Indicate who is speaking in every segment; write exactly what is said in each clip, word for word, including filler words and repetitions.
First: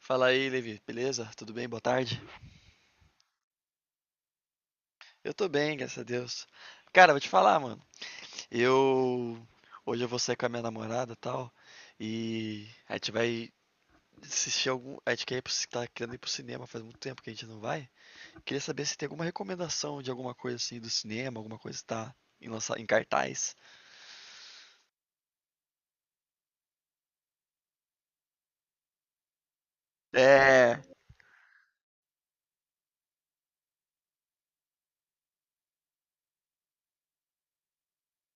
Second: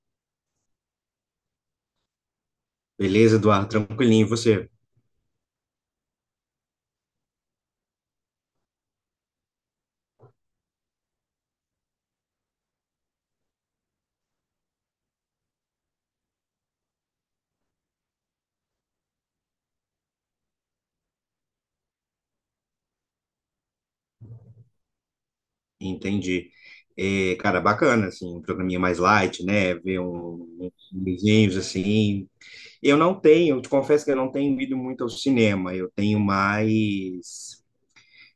Speaker 1: Fala aí, Levi. Beleza? Tudo bem? Boa tarde.
Speaker 2: Beleza, Eduardo? Tranquilinho, e você?
Speaker 1: Eu tô bem, graças a Deus. Cara, vou te falar, mano. Eu hoje eu vou sair com a minha namorada, e tal, e a gente vai assistir algum, a gente quer ir pro, tá querendo ir pro cinema, faz muito tempo que a gente não vai. Queria saber se tem alguma recomendação de alguma coisa assim do cinema, alguma coisa que tá em lança- em cartaz.
Speaker 2: Entendi. É, cara, bacana, assim, um programinha mais light, né? Ver um, um,
Speaker 1: É.
Speaker 2: uns filmezinhos, assim. Eu não tenho, eu te confesso que eu não tenho ido muito ao cinema. Eu tenho mais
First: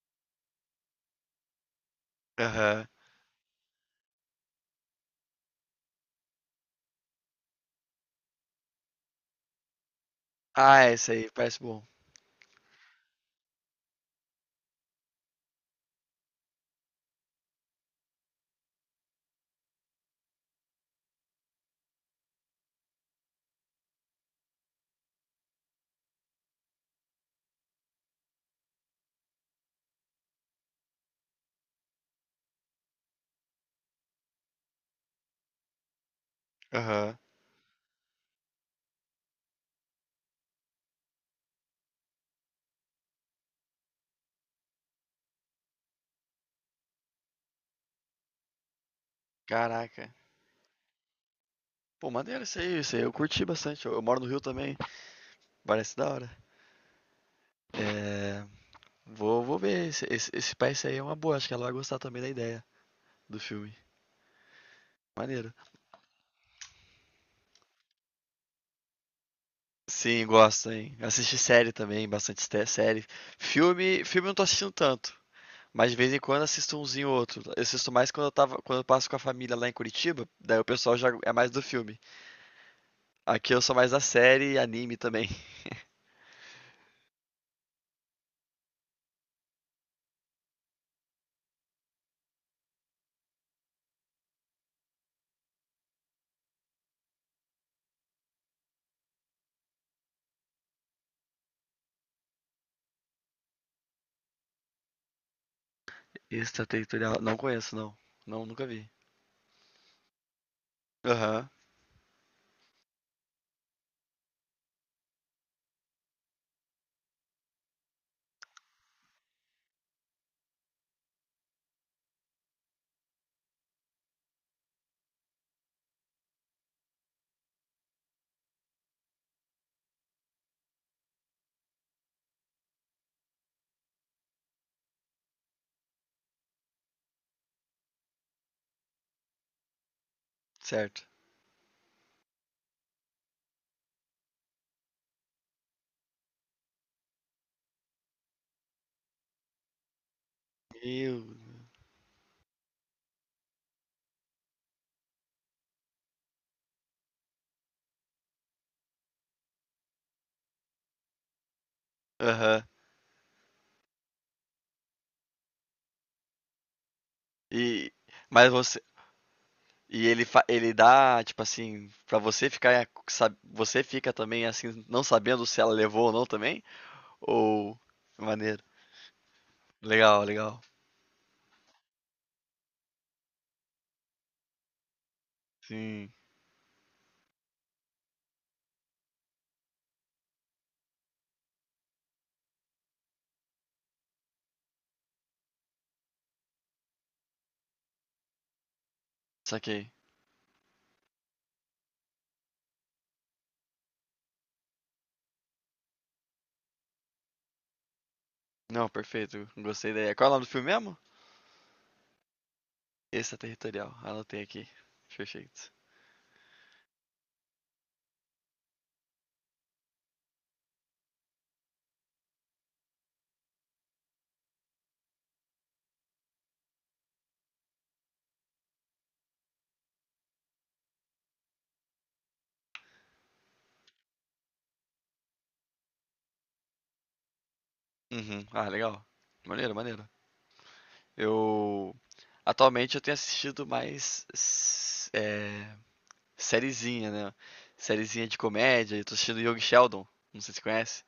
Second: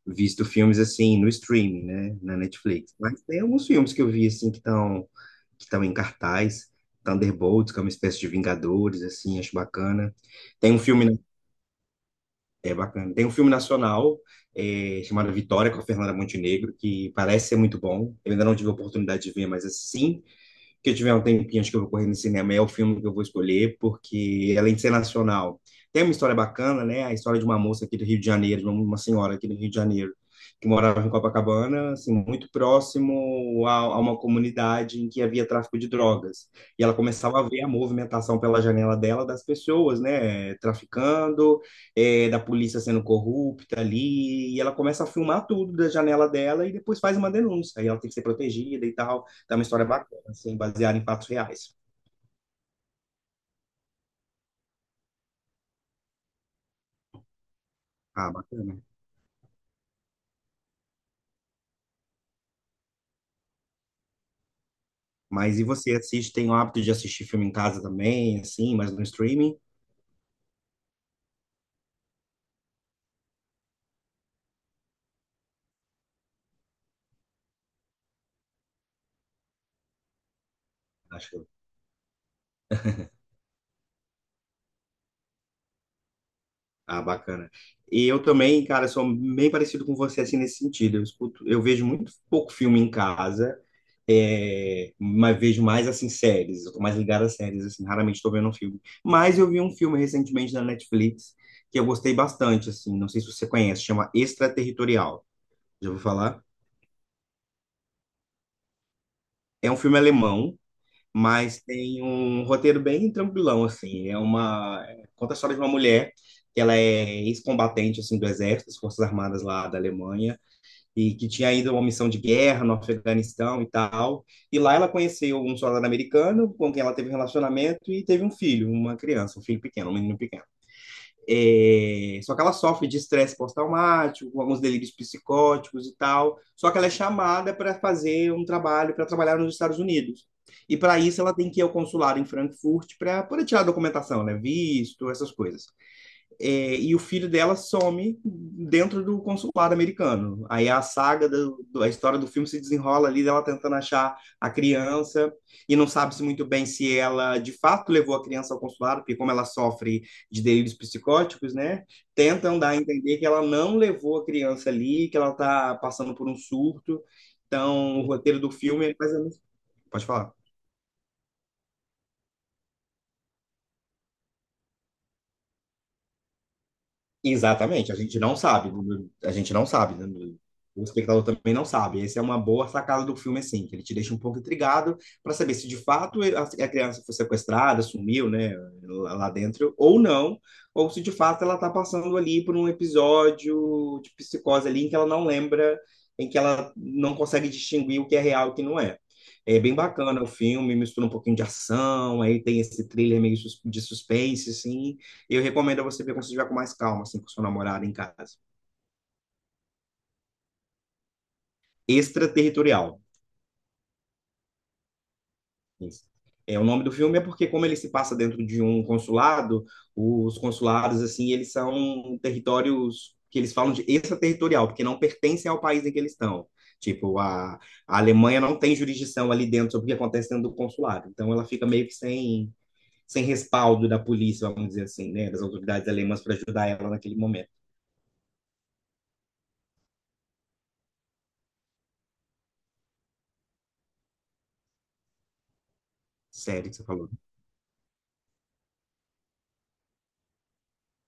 Speaker 2: visto filmes, assim, no streaming, né? Na
Speaker 1: Aham.
Speaker 2: Netflix. Mas tem alguns filmes que eu vi, assim, que estão que estão em cartaz. Thunderbolts, que é uma espécie de Vingadores, assim, acho bacana. Tem um
Speaker 1: Ah,
Speaker 2: filme
Speaker 1: esse aí parece bom.
Speaker 2: É bacana. Tem um filme nacional eh, chamado Vitória com a Fernanda Montenegro, que parece ser muito bom. Eu ainda não tive a oportunidade de ver, mas assim que eu tiver um tempinho, acho que eu vou correr no cinema, é o filme que eu vou escolher, porque é além de ser nacional, tem uma história bacana, né? A história de uma moça aqui do Rio de Janeiro, de uma uma senhora aqui do Rio de Janeiro, que morava em Copacabana, assim, muito próximo a, a uma comunidade em que havia tráfico de drogas. E ela
Speaker 1: Aham.
Speaker 2: começava a ver a movimentação pela janela dela das pessoas, né, traficando, eh, da polícia sendo corrupta ali, e ela começa a filmar tudo da janela dela e depois faz uma denúncia. E ela tem que ser protegida e tal. Então, é uma história
Speaker 1: Caraca.
Speaker 2: assim, baseado em fatos reais.
Speaker 1: Pô, maneiro isso aí, isso aí. Eu curti bastante. Eu, eu moro no Rio também. Parece da hora.
Speaker 2: Ah,
Speaker 1: É.
Speaker 2: bacana.
Speaker 1: Vou, vou ver. Esse, esse, esse Spice aí é uma boa. Acho que ela vai gostar também da ideia do filme. Maneiro.
Speaker 2: Mas e você assiste, tem o hábito de assistir filme em casa também, assim, mas no streaming?
Speaker 1: Sim, gosto, hein? Assisti série também, bastante ste- série. Filme, filme eu não tô assistindo tanto. Mas de vez em quando assisto umzinho ou outro. Eu assisto mais quando eu tava, quando eu passo com a família lá em Curitiba, daí o pessoal já é
Speaker 2: Acho que...
Speaker 1: mais do filme. Aqui eu sou mais da série e anime também.
Speaker 2: Ah, bacana. E eu também, cara, sou bem parecido com você, assim, nesse sentido. Eu escuto, eu vejo muito pouco filme em casa, é, mas vejo mais, assim, séries. Eu tô mais ligado a séries, assim, raramente tô vendo um filme. Mas eu vi um filme recentemente na Netflix que eu gostei bastante, assim, não sei se você conhece, chama Extraterritorial. Já ouviu falar?
Speaker 1: Extraterritorial, não conheço, não. Não, nunca vi.
Speaker 2: É um filme alemão,
Speaker 1: Aham,
Speaker 2: mas tem um roteiro bem tranquilão, assim. É uma... Conta a história de uma mulher que ela é ex-combatente, assim, do exército, das Forças Armadas lá da Alemanha, e que tinha ido a uma missão de guerra no Afeganistão e tal. E lá ela conheceu um soldado americano com quem ela teve um relacionamento e teve um filho, uma criança, um filho pequeno, um menino pequeno. É, só que ela sofre de estresse pós-traumático, com alguns delírios psicóticos e tal. Só que ela é chamada para fazer um trabalho, para trabalhar nos Estados Unidos. E para
Speaker 1: certo.
Speaker 2: isso ela tem que ir ao consulado em Frankfurt para poder tirar a documentação, né? Visto, essas coisas. É, e o filho dela some dentro do consulado americano. Aí a
Speaker 1: Meu.
Speaker 2: saga, do, do- a história do filme se desenrola ali dela tentando achar a criança e não sabe-se muito bem se ela de fato levou a criança ao consulado, porque como ela sofre de delírios psicóticos, né? Tentam
Speaker 1: Aham.
Speaker 2: dar a entender que ela não levou a criança ali, que ela está passando por um surto.
Speaker 1: E
Speaker 2: Então, o roteiro
Speaker 1: mas
Speaker 2: do
Speaker 1: você
Speaker 2: filme é mais ou menos... Pode
Speaker 1: E ele,
Speaker 2: falar.
Speaker 1: fa- ele dá, tipo assim, pra você ficar, sab- você fica também assim, não sabendo se ela levou ou não também? Ou
Speaker 2: Exatamente, a gente
Speaker 1: é
Speaker 2: não
Speaker 1: maneiro.
Speaker 2: sabe, a gente não sabe, né?
Speaker 1: Legal, legal.
Speaker 2: O espectador também não sabe. Essa é uma boa sacada do filme, assim, que ele te deixa um pouco intrigado para saber se de
Speaker 1: Sim,
Speaker 2: fato a a criança foi sequestrada, sumiu, né, lá lá dentro, ou não, ou se de fato ela está passando ali por um episódio de psicose ali em que ela não lembra, em que ela não consegue distinguir o que é real e o que não é. É bem
Speaker 1: saquei.
Speaker 2: bacana o filme, mistura um pouquinho de ação, aí tem esse thriller meio sus- de suspense, assim. Eu recomendo a você ver quando você estiver com mais calma, assim, com seu namorado em casa.
Speaker 1: Não, perfeito. Gostei da ideia. Qual é o nome do filme mesmo?
Speaker 2: Extraterritorial.
Speaker 1: Extraterritorial. Anotei aqui. Perfeito.
Speaker 2: Isso. É, o nome do filme é porque, como ele se passa dentro de um consulado, os consulados, assim, eles são territórios que eles falam de extraterritorial, porque não pertencem ao país em que eles estão. Tipo, a, a Alemanha não tem jurisdição ali dentro sobre o que acontece dentro do consulado. Então, ela fica meio que sem, sem respaldo da polícia, vamos dizer assim, né? Das autoridades alemãs para ajudar ela naquele momento.
Speaker 1: Uhum. Ah, legal. Maneiro, maneiro. Eu atualmente eu tenho assistido mais s- é,
Speaker 2: Sério que você falou.
Speaker 1: sériezinha, né? Sériezinha de comédia. Eu tô assistindo Young Sheldon. Não sei se você conhece.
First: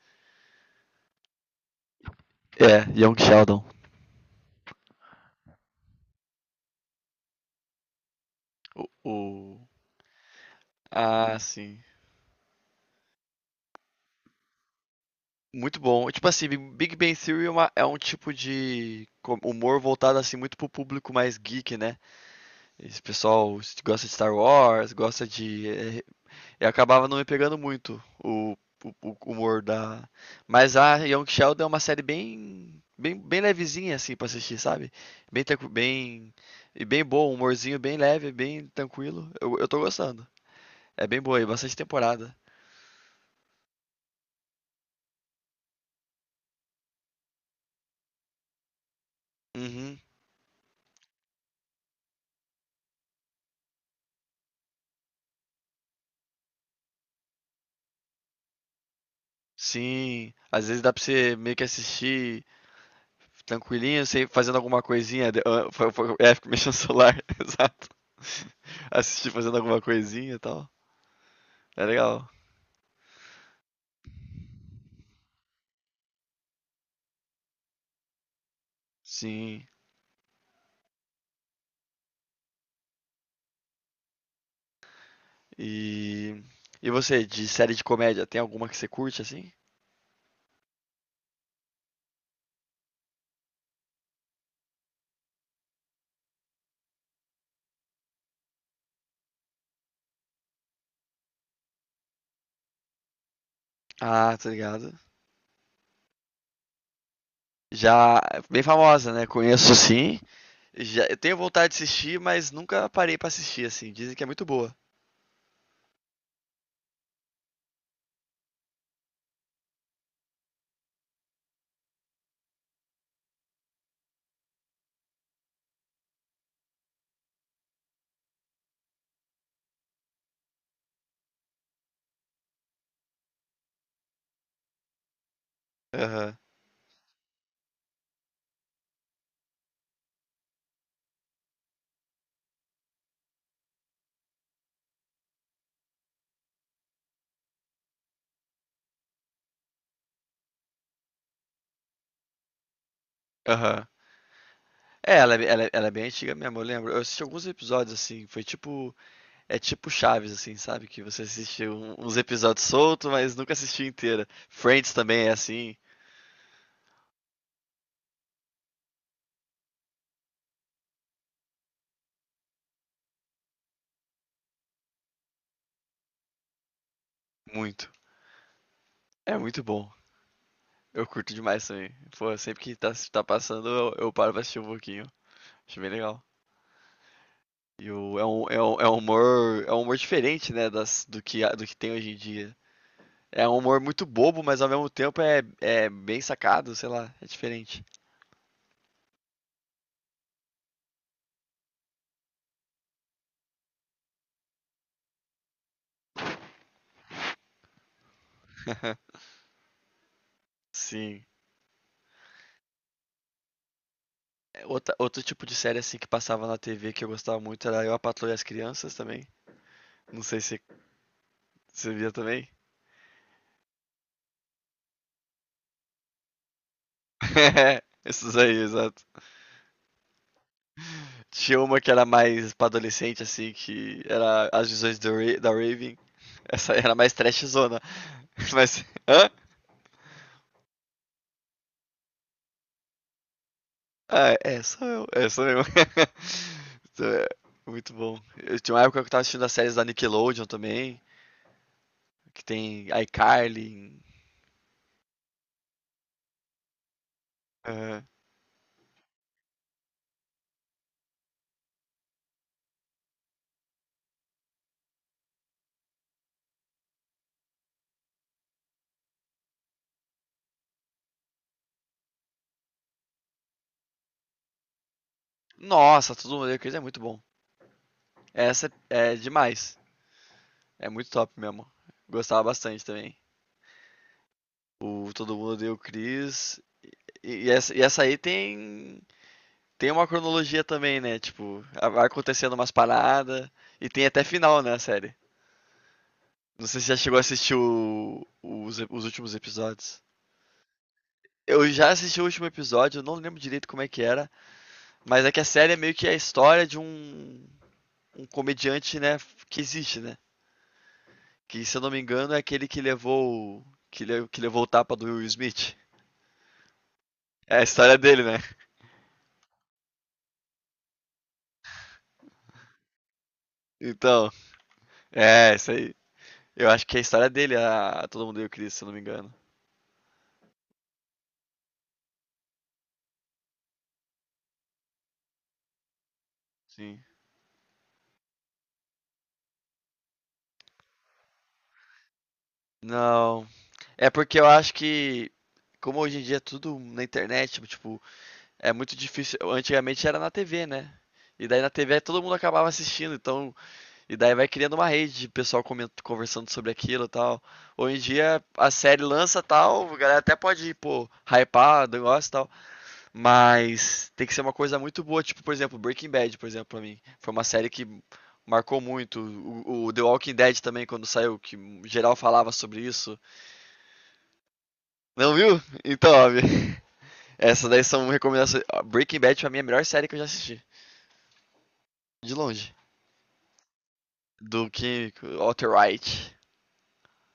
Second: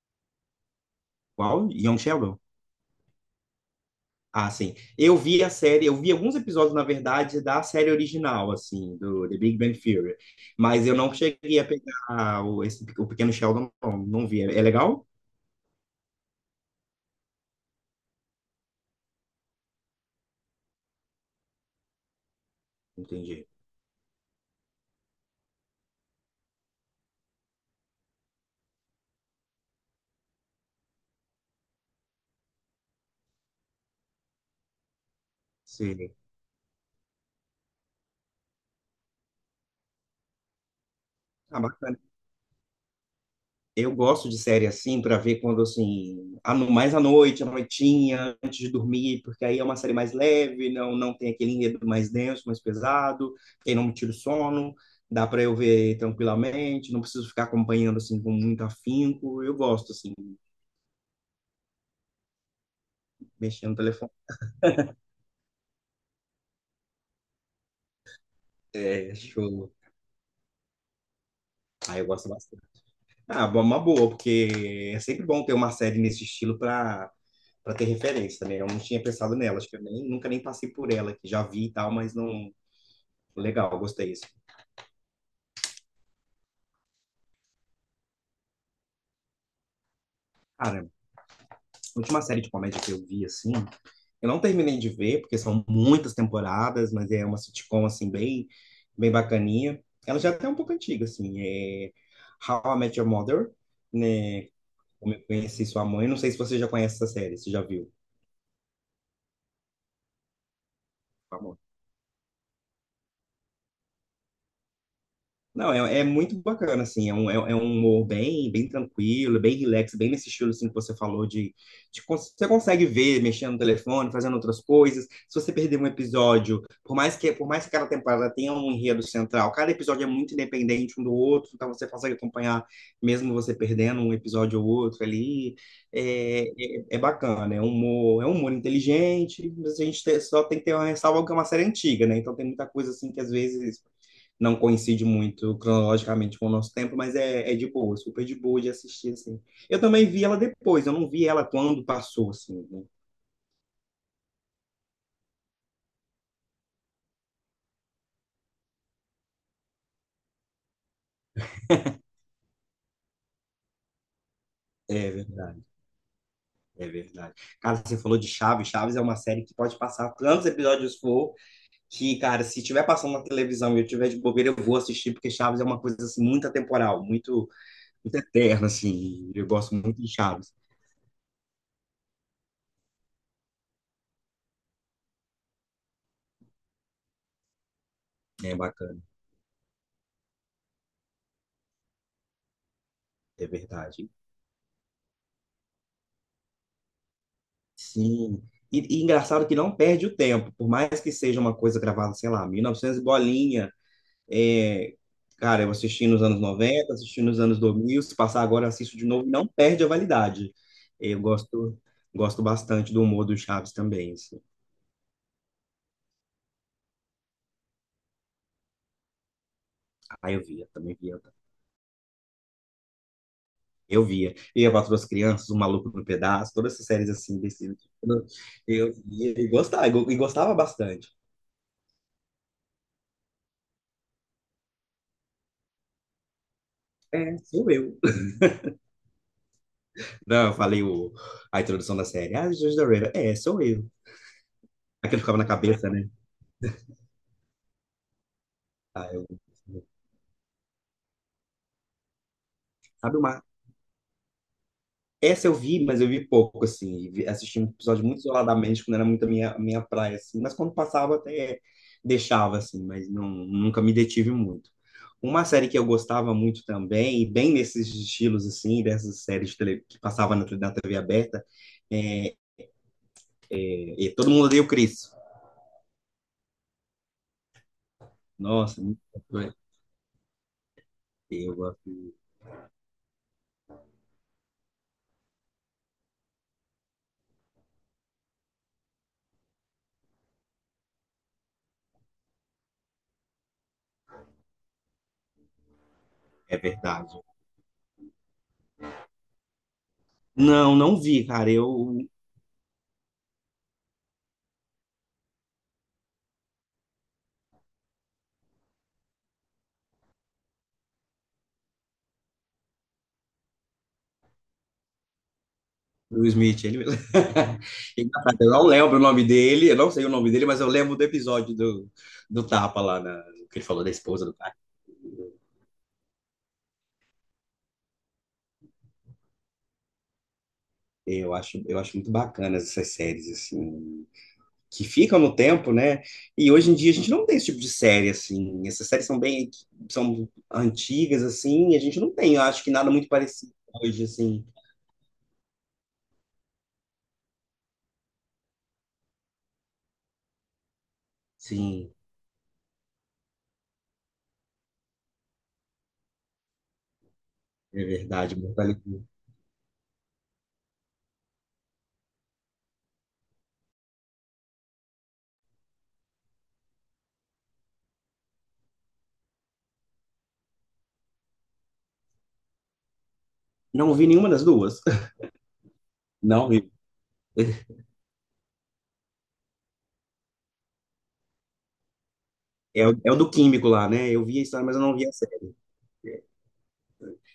Speaker 2: Qual? Young Sheldon?
Speaker 1: É, Young Sheldon.
Speaker 2: Ah, sim. Eu vi a série, eu vi alguns episódios, na verdade, da série original,
Speaker 1: O,
Speaker 2: assim, do The Big
Speaker 1: o-
Speaker 2: Bang Theory. Mas eu não
Speaker 1: Ah,
Speaker 2: cheguei a
Speaker 1: sim.
Speaker 2: pegar o, esse- o Pequeno Sheldon, não, não vi. É, é legal?
Speaker 1: Muito bom. Tipo assim, Big Big Bang Theory é, uma- é um tipo de co- humor voltado assim muito pro público mais geek, né? Esse
Speaker 2: Entendi.
Speaker 1: pessoal s- gosta de Star Wars, gosta de. é, Eu acabava não me pegando muito o, o- o humor da. Mas a Young Sheldon é uma série bem, bem, bem levezinha assim pra assistir, sabe? Bem, tranqui-
Speaker 2: Sim.
Speaker 1: bem e bem bom, humorzinho bem leve, bem tranquilo. Eu, eu tô gostando. É bem boa e
Speaker 2: Ah,
Speaker 1: bastante
Speaker 2: bacana.
Speaker 1: temporada.
Speaker 2: Eu gosto de série assim, para ver quando, assim, a no- mais à noite, à noitinha, antes de dormir, porque aí é uma série
Speaker 1: Uhum.
Speaker 2: mais leve, não, não tem aquele enredo mais denso, mais pesado, que aí não me tira o sono. Dá para eu ver tranquilamente, não preciso ficar acompanhando assim com muito afinco. Eu gosto assim.
Speaker 1: Sim, às vezes dá pra você meio que assistir
Speaker 2: Mexendo no
Speaker 1: tranquilinho,
Speaker 2: telefone.
Speaker 1: sem fazendo alguma coisinha. de- ah, fa- fa- É, fica mexendo no celular, exato.
Speaker 2: É,
Speaker 1: Assistir fazendo
Speaker 2: show.
Speaker 1: alguma coisinha e tal. É
Speaker 2: Ah, eu
Speaker 1: legal.
Speaker 2: gosto bastante. Ah, bom, uma boa, porque é sempre bom ter uma série nesse estilo para para ter referência, né? Eu não tinha pensado nela,
Speaker 1: Sim.
Speaker 2: acho que eu nem, nunca nem passei por ela, que já vi e tal, mas não. Legal, gostei disso.
Speaker 1: E e você, de série de comédia, tem alguma que você curte assim?
Speaker 2: Cara, a última série de comédia que eu vi, assim, eu não terminei de ver, porque são muitas temporadas, mas é uma sitcom, assim, bem, bem bacaninha. Ela já é até um pouco antiga, assim, é How I Met Your Mother,
Speaker 1: Ah, tá
Speaker 2: né?
Speaker 1: ligado.
Speaker 2: Como eu conheci sua mãe, não sei se você já conhece essa série, se já viu.
Speaker 1: Já bem famosa, né? Conheço sim. Já eu tenho
Speaker 2: Vamos.
Speaker 1: vontade de assistir, mas nunca parei pra assistir assim. Dizem que é muito boa.
Speaker 2: Não, é, é muito bacana, assim, é um, é, é um humor bem, bem tranquilo, bem relax, bem nesse estilo, assim, que você falou de, de cons- Você consegue ver mexendo no telefone, fazendo outras coisas. Se você perder um episódio, por mais que, por mais que cada temporada tenha um enredo central, cada episódio é muito independente um do outro, então você consegue acompanhar, mesmo você perdendo um episódio ou outro ali.
Speaker 1: Aham.
Speaker 2: É, é, é bacana, é um humor, é um humor inteligente, mas a gente te- só tem que ter uma ressalva que é uma série antiga, né? Então tem muita coisa, assim, que às vezes não coincide muito cronologicamente com o nosso tempo, mas é, é de boa, super de boa de assistir, assim. Eu também vi ela depois, eu não vi ela quando passou, assim, né?
Speaker 1: Aham. É, ela é ela é ela é bem antiga mesmo, eu lembro. Eu assisti alguns episódios, assim, foi tipo é tipo Chaves, assim, sabe, que você assiste um uns episódios solto, mas nunca assistiu inteira. Friends
Speaker 2: É
Speaker 1: também é
Speaker 2: verdade,
Speaker 1: assim,
Speaker 2: é verdade. Cara, você falou de Chaves, Chaves é uma série que pode passar tantos episódios for, que, cara, se tiver passando na televisão e eu tiver de bobeira, eu vou assistir, porque Chaves é uma coisa, assim, muito atemporal, muito,
Speaker 1: muito.
Speaker 2: muito eterna, assim,
Speaker 1: É
Speaker 2: eu
Speaker 1: muito
Speaker 2: gosto
Speaker 1: bom.
Speaker 2: muito de Chaves.
Speaker 1: Eu curto demais também. Pô, sempre que tá tá passando, eu eu paro pra assistir um pouquinho. Acho bem legal. E o é um
Speaker 2: É
Speaker 1: é um é um
Speaker 2: bacana,
Speaker 1: humor é um humor diferente, né, das do que a do que tem hoje em dia.
Speaker 2: é
Speaker 1: É um humor muito
Speaker 2: verdade.
Speaker 1: bobo, mas ao mesmo tempo é é bem sacado, sei lá, é diferente.
Speaker 2: Sim. E, e engraçado que não perde o tempo, por mais que seja uma coisa gravada, sei lá, mil e novecentos e bolinha. É, cara, eu assisti nos anos noventa assisti nos anos dois mil se passar agora, eu assisto de novo, e não perde a validade. Eu
Speaker 1: Sim.
Speaker 2: gosto, gosto bastante do humor do Chaves também. Assim.
Speaker 1: É, outra- outro tipo de série assim que passava na T V que eu gostava muito era Eu, a Patroa e as Crianças também. Não
Speaker 2: Ah,
Speaker 1: sei
Speaker 2: eu
Speaker 1: se
Speaker 2: via, também via. Tá?
Speaker 1: você via também.
Speaker 2: Eu via. Eu, Quatro das Crianças, O Maluco no Pedaço, todas essas séries assim, desse,
Speaker 1: Esses aí,
Speaker 2: eu
Speaker 1: exato.
Speaker 2: via e gostava, e gostava bastante.
Speaker 1: Tinha uma que era mais pra adolescente, assim, que era As Visões do Ra- da Raven. Essa era mais
Speaker 2: É, sou
Speaker 1: trashzona.
Speaker 2: eu.
Speaker 1: Mas. Hã?
Speaker 2: Não, eu falei o, a introdução da série. Ah, Jesus da Raven. É, sou eu.
Speaker 1: Ah, é, sou eu.
Speaker 2: Aquilo
Speaker 1: É,
Speaker 2: ficava na
Speaker 1: sou eu.
Speaker 2: cabeça, né?
Speaker 1: Então, é, Muito bom. Eu tinha uma época que
Speaker 2: Ah,
Speaker 1: eu tava
Speaker 2: eu,
Speaker 1: assistindo as séries da Nickelodeon também, que tem
Speaker 2: sabe uma.
Speaker 1: iCarly.
Speaker 2: Essa eu vi, mas eu vi pouco, assim. Vi- Assisti um episódio
Speaker 1: Aham.
Speaker 2: muito isoladamente, quando era muito a minha, a minha praia, assim. Mas quando passava, até deixava, assim. Mas não, nunca me detive muito. Uma série que eu gostava muito também, e bem nesses estilos, assim, dessas séries de tele, que passava na, na T V aberta, é, é Todo Mundo Odeia o Chris.
Speaker 1: Nossa, todo mundo odeia o Chris é muito bom. Essa
Speaker 2: Nossa, muito-
Speaker 1: é demais. É muito top
Speaker 2: eu
Speaker 1: mesmo.
Speaker 2: gosto.
Speaker 1: Gostava bastante também. O Todo Mundo Odeia o Chris. E, e essa, e essa aí tem, tem uma cronologia também, né? Tipo, vai acontecendo umas paradas. E tem até final, né, a série.
Speaker 2: É
Speaker 1: Não sei se já chegou
Speaker 2: verdade.
Speaker 1: a assistir o- os, os últimos episódios.
Speaker 2: Não, não vi, cara. Eu,
Speaker 1: Eu já
Speaker 2: o
Speaker 1: assisti o último episódio, eu não lembro direito como é que era, mas é que a série é meio que a história de um, um comediante, né, que existe, né? Que, se eu não me engano, é aquele que levou. o- Que, le- que levou o tapa do Will Smith.
Speaker 2: Will Smith, ele mesmo.
Speaker 1: É a história dele,
Speaker 2: Engraçado,
Speaker 1: né?
Speaker 2: eu não lembro o nome dele, eu não sei o nome dele, mas eu lembro do episódio do, do Tapa lá, na, que ele falou da esposa
Speaker 1: Então,
Speaker 2: do cara.
Speaker 1: é, isso aí. Eu acho que é a história dele, a Todo Mundo e o Chris, se eu não me engano.
Speaker 2: Eu acho, eu acho muito bacana essas séries, assim, que ficam no tempo, né? E hoje em dia a
Speaker 1: Sim.
Speaker 2: gente não tem esse tipo de série, assim. Essas séries são bem, são antigas, assim, e a gente não tem, eu acho que nada muito
Speaker 1: Não.
Speaker 2: parecido hoje,
Speaker 1: É porque
Speaker 2: assim.
Speaker 1: eu acho que. Como hoje em dia é tudo na internet, tipo, tipo, é muito difícil. Antigamente era na T V, né? E daí na
Speaker 2: Sim,
Speaker 1: T V todo mundo acabava assistindo, então E daí vai criando uma rede de pessoal coment- conversando sobre aquilo e tal.
Speaker 2: é
Speaker 1: Hoje em
Speaker 2: verdade.
Speaker 1: dia a
Speaker 2: Mortal
Speaker 1: série
Speaker 2: Kombat.
Speaker 1: lança tal, a galera até pode, pô, hypar, negócio e tal. Mas tem que ser uma coisa muito boa. Tipo, por exemplo, Breaking Bad, por exemplo, pra mim. Foi uma série que marcou muito. O, o The Walking Dead também, quando saiu, que geral falava sobre isso.
Speaker 2: Não vi nenhuma das duas.
Speaker 1: Não viu? Então, ó,
Speaker 2: Não vi.
Speaker 1: essas daí são recomendações. Breaking Bad pra mim é a melhor série que eu já assisti. De longe.
Speaker 2: É o, é o do químico lá, né? Eu vi a história,
Speaker 1: Do
Speaker 2: mas eu não vi
Speaker 1: que
Speaker 2: a série.
Speaker 1: Walter White.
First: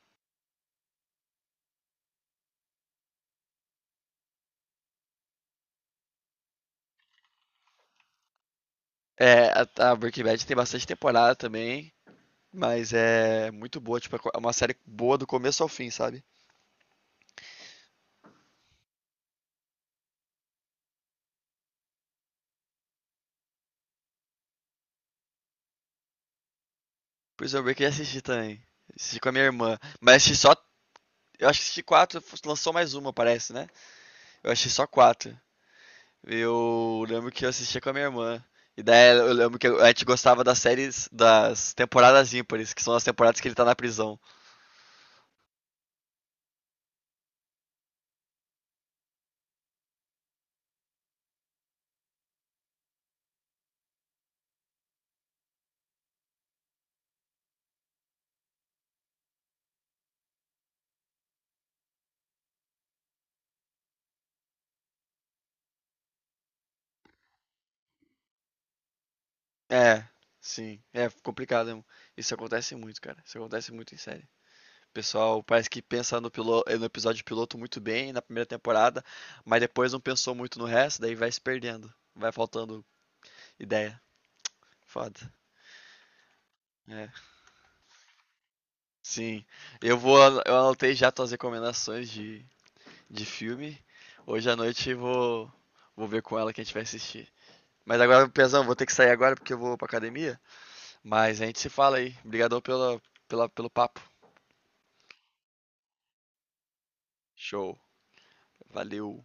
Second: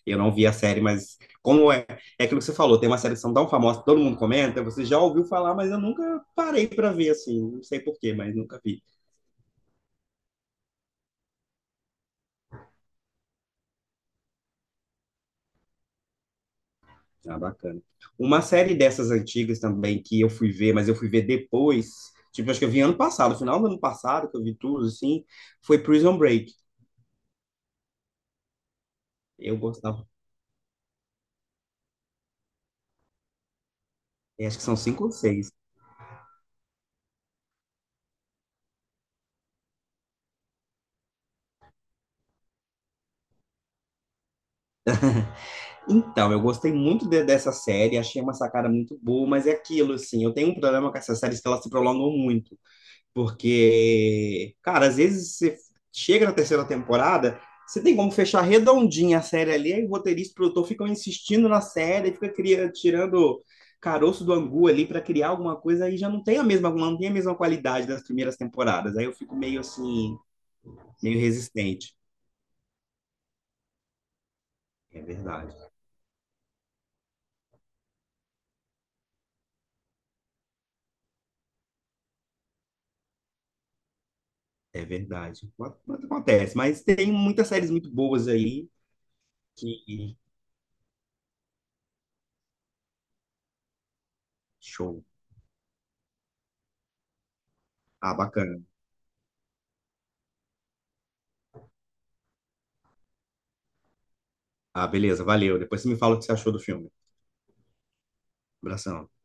Speaker 2: Eu não vi a série, mas como é, é aquilo que você falou, tem uma série que são tão famosa, que todo mundo comenta, você já ouviu falar, mas eu nunca parei para ver assim, não sei por quê, mas nunca vi.
Speaker 1: É, a, a Breaking Bad tem bastante temporada também, mas é muito boa, tipo, é uma série boa do começo ao fim, sabe?
Speaker 2: Ah, bacana. Uma série dessas antigas também que eu fui ver, mas eu fui ver depois, tipo, acho que eu vi ano passado, final do ano passado, que eu vi tudo assim, foi Prison Break.
Speaker 1: Prison Break eu já assisti também. Assisti com a minha
Speaker 2: Eu
Speaker 1: irmã.
Speaker 2: gostava,
Speaker 1: Mas assisti só. Eu acho que assisti quatro, lançou mais uma, parece, né?
Speaker 2: é,
Speaker 1: Eu
Speaker 2: acho que
Speaker 1: assisti
Speaker 2: são
Speaker 1: só
Speaker 2: cinco ou
Speaker 1: quatro.
Speaker 2: seis.
Speaker 1: Eu lembro que eu assistia com a minha irmã. E daí eu lembro que a gente gostava das séries das temporadas ímpares, que são as temporadas que ele tá na prisão.
Speaker 2: Então, eu gostei muito de- dessa série, achei uma sacada muito boa, mas é aquilo, assim, eu tenho um problema com essas séries que elas se prolongam muito, porque, cara, às vezes você chega na terceira temporada, você tem como fechar redondinha a série ali, aí o roteirista e o produtor ficam insistindo na série, fica cria- tirando caroço do angu ali para criar alguma coisa, aí já não tem a mesma, não tem a mesma qualidade das primeiras temporadas, aí eu fico meio
Speaker 1: É,
Speaker 2: assim,
Speaker 1: sim. É
Speaker 2: meio
Speaker 1: complicado mesmo.
Speaker 2: resistente.
Speaker 1: Isso acontece muito, cara. Isso acontece muito em série.
Speaker 2: É
Speaker 1: Pessoal
Speaker 2: verdade.
Speaker 1: parece que pensa no, pilo- eh, no episódio piloto muito bem na primeira temporada, mas depois não pensou muito no resto, daí vai se perdendo. Vai faltando ideia.
Speaker 2: É
Speaker 1: Foda.
Speaker 2: verdade. Mas acontece, mas
Speaker 1: É,
Speaker 2: tem muitas séries muito boas aí
Speaker 1: sim. Eu
Speaker 2: que
Speaker 1: vou. Eu anotei já tuas recomendações de, de filme. Hoje à noite
Speaker 2: show.
Speaker 1: vou, vou ver com ela que a gente vai assistir. Mas
Speaker 2: Ah,
Speaker 1: agora,
Speaker 2: bacana.
Speaker 1: Pezão, vou ter que sair agora porque eu vou pra academia. Mas a gente se fala aí. Obrigadão pela, pela, pelo papo.
Speaker 2: Ah, beleza, valeu. Depois você me fala o que você achou do filme.
Speaker 1: Show.
Speaker 2: Abração.
Speaker 1: Valeu.